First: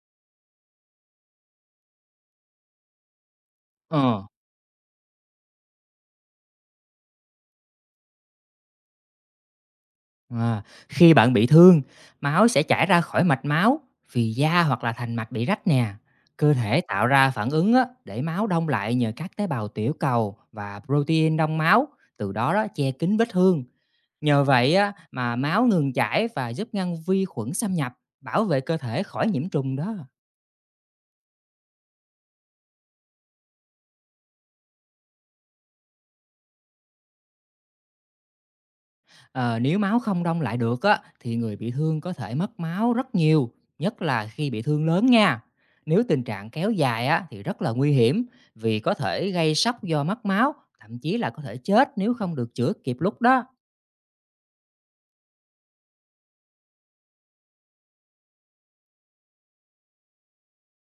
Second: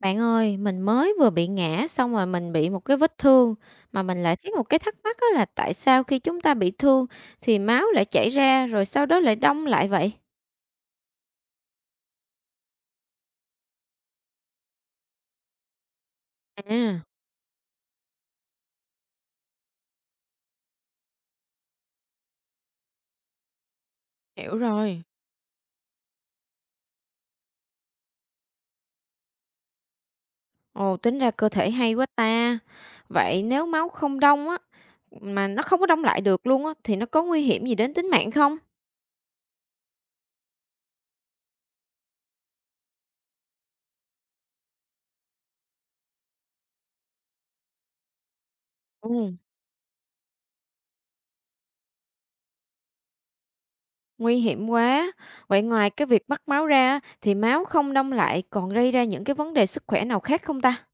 Bạn ơi, mình mới vừa bị ngã xong rồi mình bị một cái vết thương mà Ờ, mình lại thấy một cái thắc mắc đó là tại sao khi chúng ta bị thương thì máu lại chảy ra rồi sau đó lại đông lại vậy? à, Khi bạn bị thương, máu sẽ chảy ra khỏi mạch máu vì da hoặc là thành mạch bị rách nè. Cơ thể À, tạo ra phản ứng á, để máu đông lại nhờ các tế bào tiểu cầu và protein đông máu, từ đó che kín vết thương. Nhờ hiểu vậy á, rồi. mà máu ngừng chảy và giúp ngăn vi khuẩn xâm nhập, bảo vệ cơ thể khỏi nhiễm trùng đó. Ồ, tính ra cơ thể hay quá ta. Vậy nếu máu không đông á mà nó không có đông lại được luôn á thì nó có nguy hiểm gì đến tính mạng không? Ờ, Nếu máu không đông lại được á, thì người bị thương có thể mất máu rất nhiều, nhất là khi bị thương lớn nha. Nếu tình trạng kéo dài á, thì rất là nguy hiểm vì có thể Ừ, gây sốc do mất máu, thậm chí là có thể chết nếu không được chữa kịp lúc đó. nguy hiểm quá. Vậy ngoài cái việc mất máu ra á, thì máu không đông lại còn gây ra những cái vấn đề sức khỏe nào khác không ta?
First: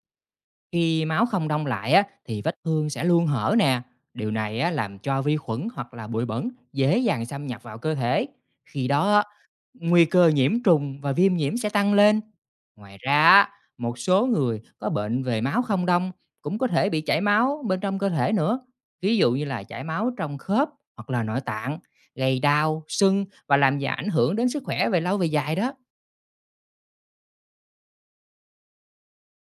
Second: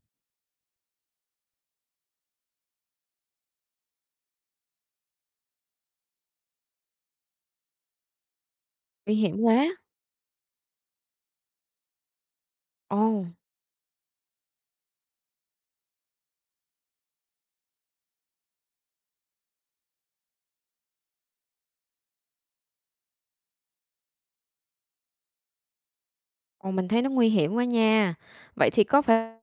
Khi máu không đông lại á, thì vết thương sẽ luôn hở nè. Điều này á, làm cho vi khuẩn hoặc là bụi bẩn dễ dàng xâm nhập vào cơ thể. Khi Nguy đó hiểm quá. nguy cơ nhiễm trùng và viêm nhiễm sẽ tăng lên. Ngoài Ồ. ra, á, một số người có bệnh về máu không đông cũng có thể bị chảy máu bên trong cơ thể nữa. Ví dụ như là chảy máu trong khớp hoặc là nội tạng, gây đau, sưng và làm gì ảnh hưởng đến sức khỏe về lâu về dài đó. Ồ, mình thấy nó nguy hiểm quá nha. Vậy thì có phải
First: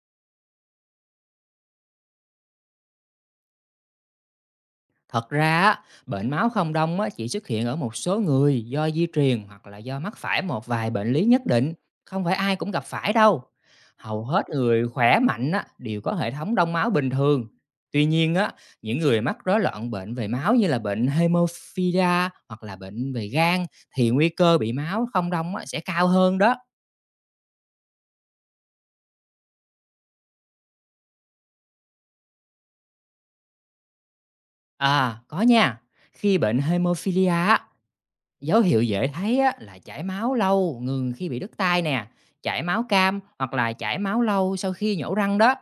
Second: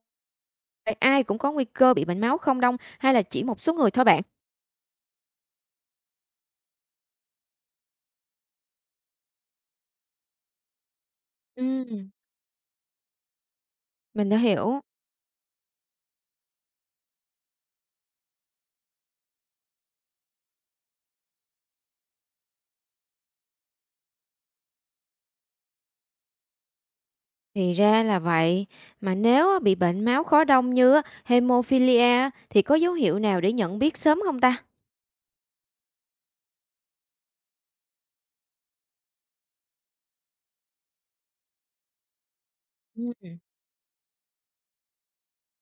ai cũng có nguy cơ bị bệnh máu không đông hay là chỉ một số người thôi bạn? Thật ra á, bệnh máu không đông á, chỉ xuất hiện ở một số người do di truyền hoặc là do mắc phải một vài bệnh lý nhất định, Ừm, không phải ai cũng gặp phải đâu. Hầu mình đã hết hiểu. người khỏe mạnh á, đều có hệ thống đông máu bình thường. Tuy nhiên á, những người mắc rối loạn bệnh về máu như là bệnh hemophilia hoặc là bệnh về gan thì nguy cơ bị máu không đông á, sẽ cao hơn đó. Thì ra là vậy. Mà nếu á, bị bệnh máu khó đông như á, hemophilia á, thì có dấu hiệu nào để nhận biết sớm không ta? À, có nha. Khi bệnh hemophilia á, dấu hiệu dễ thấy á, là chảy máu lâu, ngừng khi bị đứt tai nè, chảy máu Ừm, cam hoặc là chảy máu lâu sau khi nhổ răng đó.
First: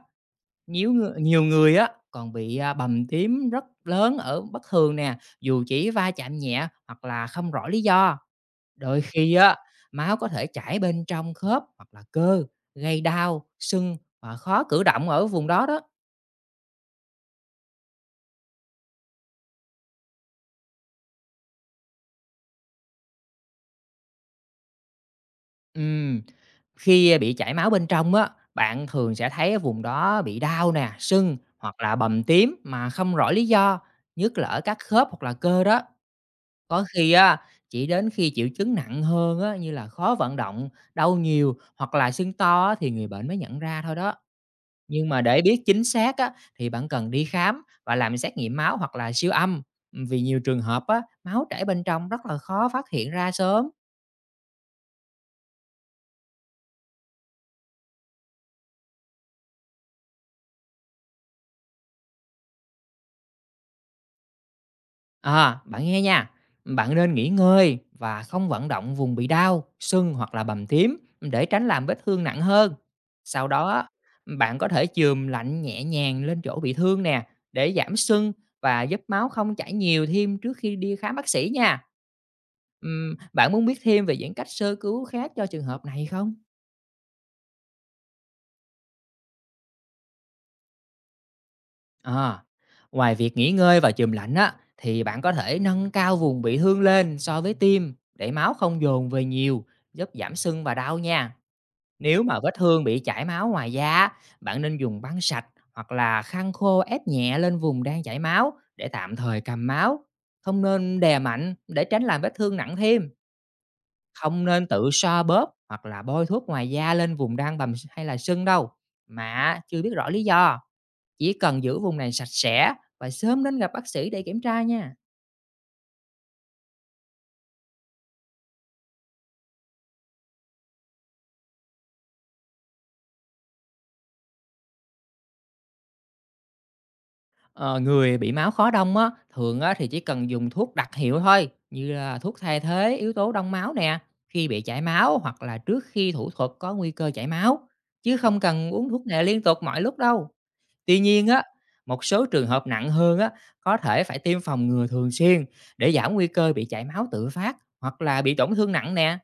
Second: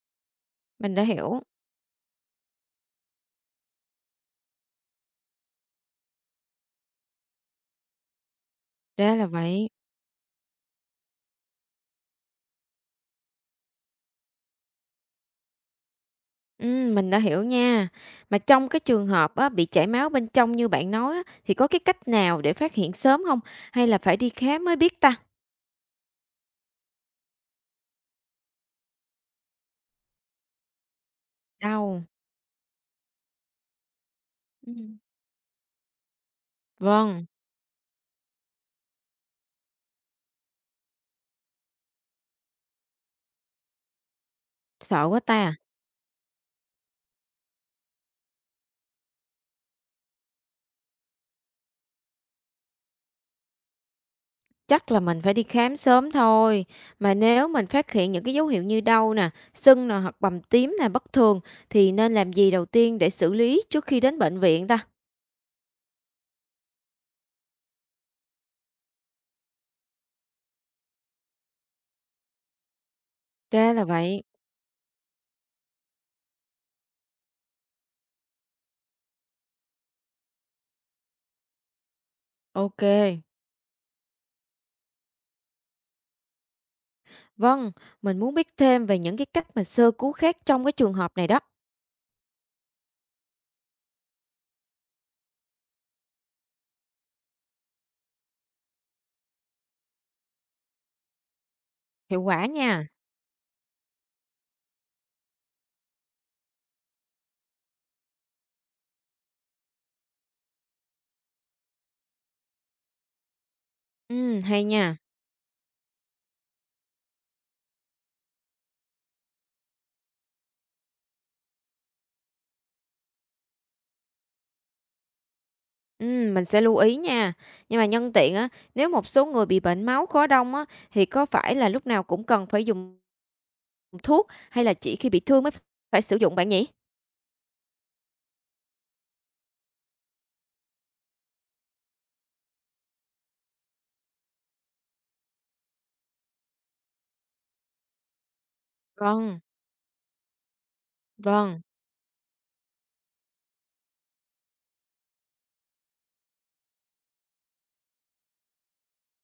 Nhiều mình đã người, hiểu. nhiều người á còn bị bầm tím rất lớn ở bất thường nè, dù chỉ va chạm nhẹ hoặc là không rõ lý do. Đôi Ra là khi á, vậy. máu có thể chảy bên trong khớp hoặc là cơ, gây đau, sưng và khó cử động ở vùng đó đó. Mình đã hiểu nha. Mà trong cái trường hợp á, bị chảy máu bên trong như bạn nói á, thì có cái cách nào để phát hiện sớm không? Hay là phải đi khám mới biết ta? Ừm, khi bị chảy máu bên trong á, bạn thường sẽ thấy vùng đó bị đau nè, sưng hoặc là Đau. bầm tím mà không rõ lý do, nhất là ở các Ừm. khớp hoặc là cơ đó. Có khi Vâng, á, chỉ đến khi triệu chứng nặng hơn á, như là khó vận động, đau nhiều hoặc là sưng to á, thì người bệnh mới nhận ra thôi đó. sợ Nhưng quá mà để ta. biết chính xác á, thì bạn cần đi khám và làm xét nghiệm máu hoặc là siêu âm. Vì nhiều trường hợp á, máu chảy bên trong rất là khó phát hiện ra sớm. Chắc là mình phải đi khám sớm thôi. Mà nếu mình phát hiện những cái dấu hiệu như đau nè, sưng nè hoặc bầm tím nè bất thường thì nên làm gì đầu tiên để xử lý trước khi đến bệnh viện ta? À, bạn nghe nha, bạn nên nghỉ ngơi và không vận động vùng bị đau, sưng hoặc là bầm tím để tránh làm vết thương nặng hơn. Sau Ra là đó, vậy. bạn có thể chườm lạnh nhẹ nhàng lên chỗ bị thương nè để giảm sưng và giúp máu không chảy nhiều thêm trước khi đi khám bác sĩ nha. Ok. Bạn muốn biết thêm về những cách sơ cứu khác cho trường hợp này không? Vâng, mình muốn biết thêm về những cái cách mà sơ cứu khác trong cái trường hợp này đó. À, ngoài việc nghỉ ngơi và chườm lạnh á, thì bạn có thể nâng cao vùng bị thương lên so với tim để máu không dồn về nhiều, giúp giảm sưng và đau nha. Hiệu Nếu mà quả vết thương nha. bị chảy máu ngoài da, á, bạn nên dùng băng sạch hoặc là khăn khô ép nhẹ lên vùng đang chảy máu để tạm thời cầm máu. Không nên đè mạnh để tránh làm vết thương nặng thêm. Ừ, Không hay nên tự nha. xoa bóp hoặc là bôi thuốc ngoài da lên vùng đang bầm hay là sưng đâu, mà chưa biết rõ lý do. Chỉ cần giữ vùng này sạch sẽ và sớm đến gặp bác sĩ để kiểm tra nha. Ừ, mình sẽ lưu ý nha. Nhưng mà nhân tiện á, nếu một số người bị bệnh máu khó đông á thì có phải là lúc nào cũng cần phải dùng thuốc hay là chỉ khi bị thương mới phải sử dụng bạn nhỉ? Ờ, Người bị máu khó đông á, thường á, thì chỉ cần dùng thuốc đặc hiệu thôi, như là thuốc thay thế yếu tố đông máu nè, khi bị chảy máu hoặc là trước khi thủ thuật có nguy cơ chảy máu, chứ không cần uống thuốc này Vâng. liên tục mọi lúc đâu. Tuy nhiên á, Vâng, một số trường hợp nặng hơn á, có thể phải tiêm phòng ngừa thường xuyên để giảm nguy cơ bị chảy máu tự phát hoặc là bị tổn thương nặng nè.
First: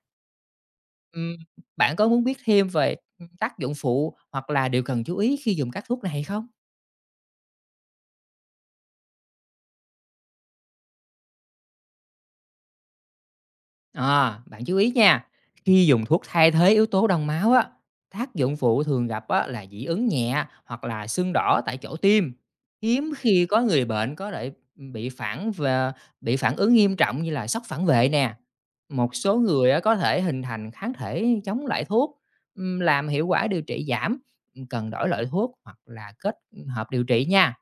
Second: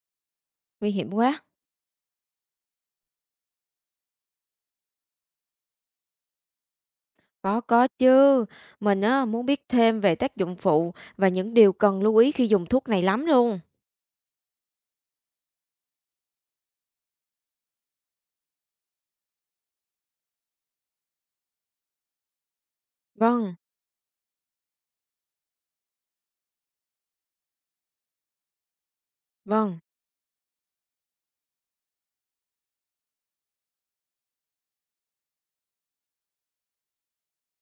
nguy hiểm Ừm, quá. bạn có muốn biết thêm về tác dụng phụ hoặc là điều cần chú ý khi dùng các thuốc này không? Có chứ. Mình á muốn biết thêm về tác dụng phụ và những điều cần lưu ý khi dùng thuốc này lắm luôn. À, bạn chú ý nha, khi dùng thuốc thay thế yếu tố đông máu á, tác dụng phụ thường gặp á, là dị ứng nhẹ hoặc là sưng đỏ tại chỗ tiêm. Hiếm khi Vâng, có người bệnh có thể bị phản ứng nghiêm trọng như là sốc phản vệ nè. Một số người vâng, á, có thể hình thành kháng thể chống lại thuốc, làm hiệu quả điều trị giảm, cần đổi loại thuốc hoặc là kết hợp điều trị nha.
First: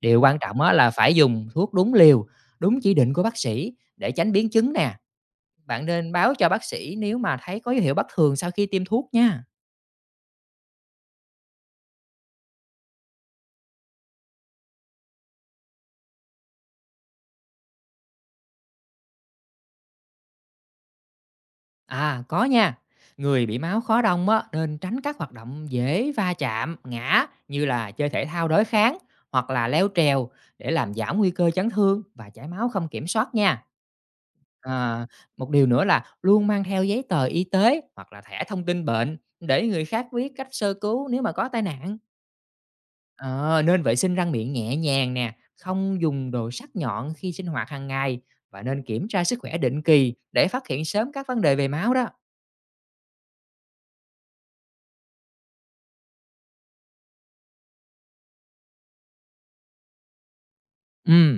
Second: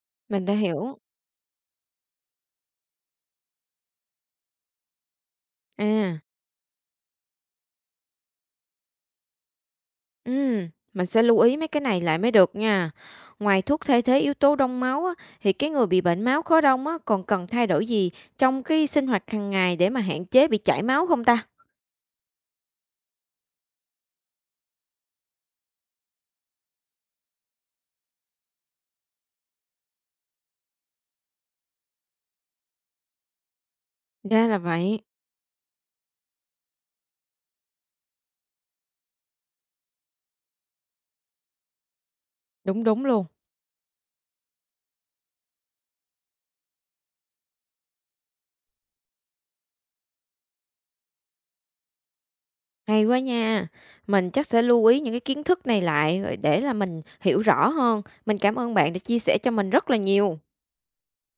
Điều quan mình đã trọng á, là hiểu. phải dùng thuốc đúng liều, đúng chỉ định của bác sĩ để tránh biến chứng nè. Bạn nên À, báo cho bác sĩ nếu mà thấy có dấu hiệu bất thường sau khi tiêm thuốc nha. Mình sẽ lưu ý mấy cái này lại mới được nha. Ngoài thuốc thay thế yếu tố đông máu á, thì cái người bị bệnh máu khó đông á còn cần thay đổi gì trong cái sinh hoạt hàng ngày để mà hạn chế bị chảy máu không ta? À, có nha. Người bị máu khó đông á, nên tránh các hoạt động dễ va chạm, ngã như là chơi thể thao đối kháng hoặc là leo trèo để làm giảm nguy cơ chấn thương và chảy máu không kiểm soát nha. Ra là vậy. À, một điều nữa là luôn mang theo giấy tờ y tế hoặc là thẻ thông tin bệnh để người khác biết cách sơ cứu nếu mà có tai nạn. Đúng đúng luôn. Ờ, nên vệ sinh răng miệng nhẹ nhàng nè, không dùng đồ sắc nhọn khi sinh hoạt hàng ngày và nên kiểm tra sức khỏe định kỳ để phát hiện sớm các vấn đề về máu đó. Hay quá nha. Mình chắc sẽ lưu ý những cái kiến thức này lại rồi để là mình hiểu rõ hơn. Mình cảm ơn bạn đã chia sẻ cho mình rất là nhiều. Ừm.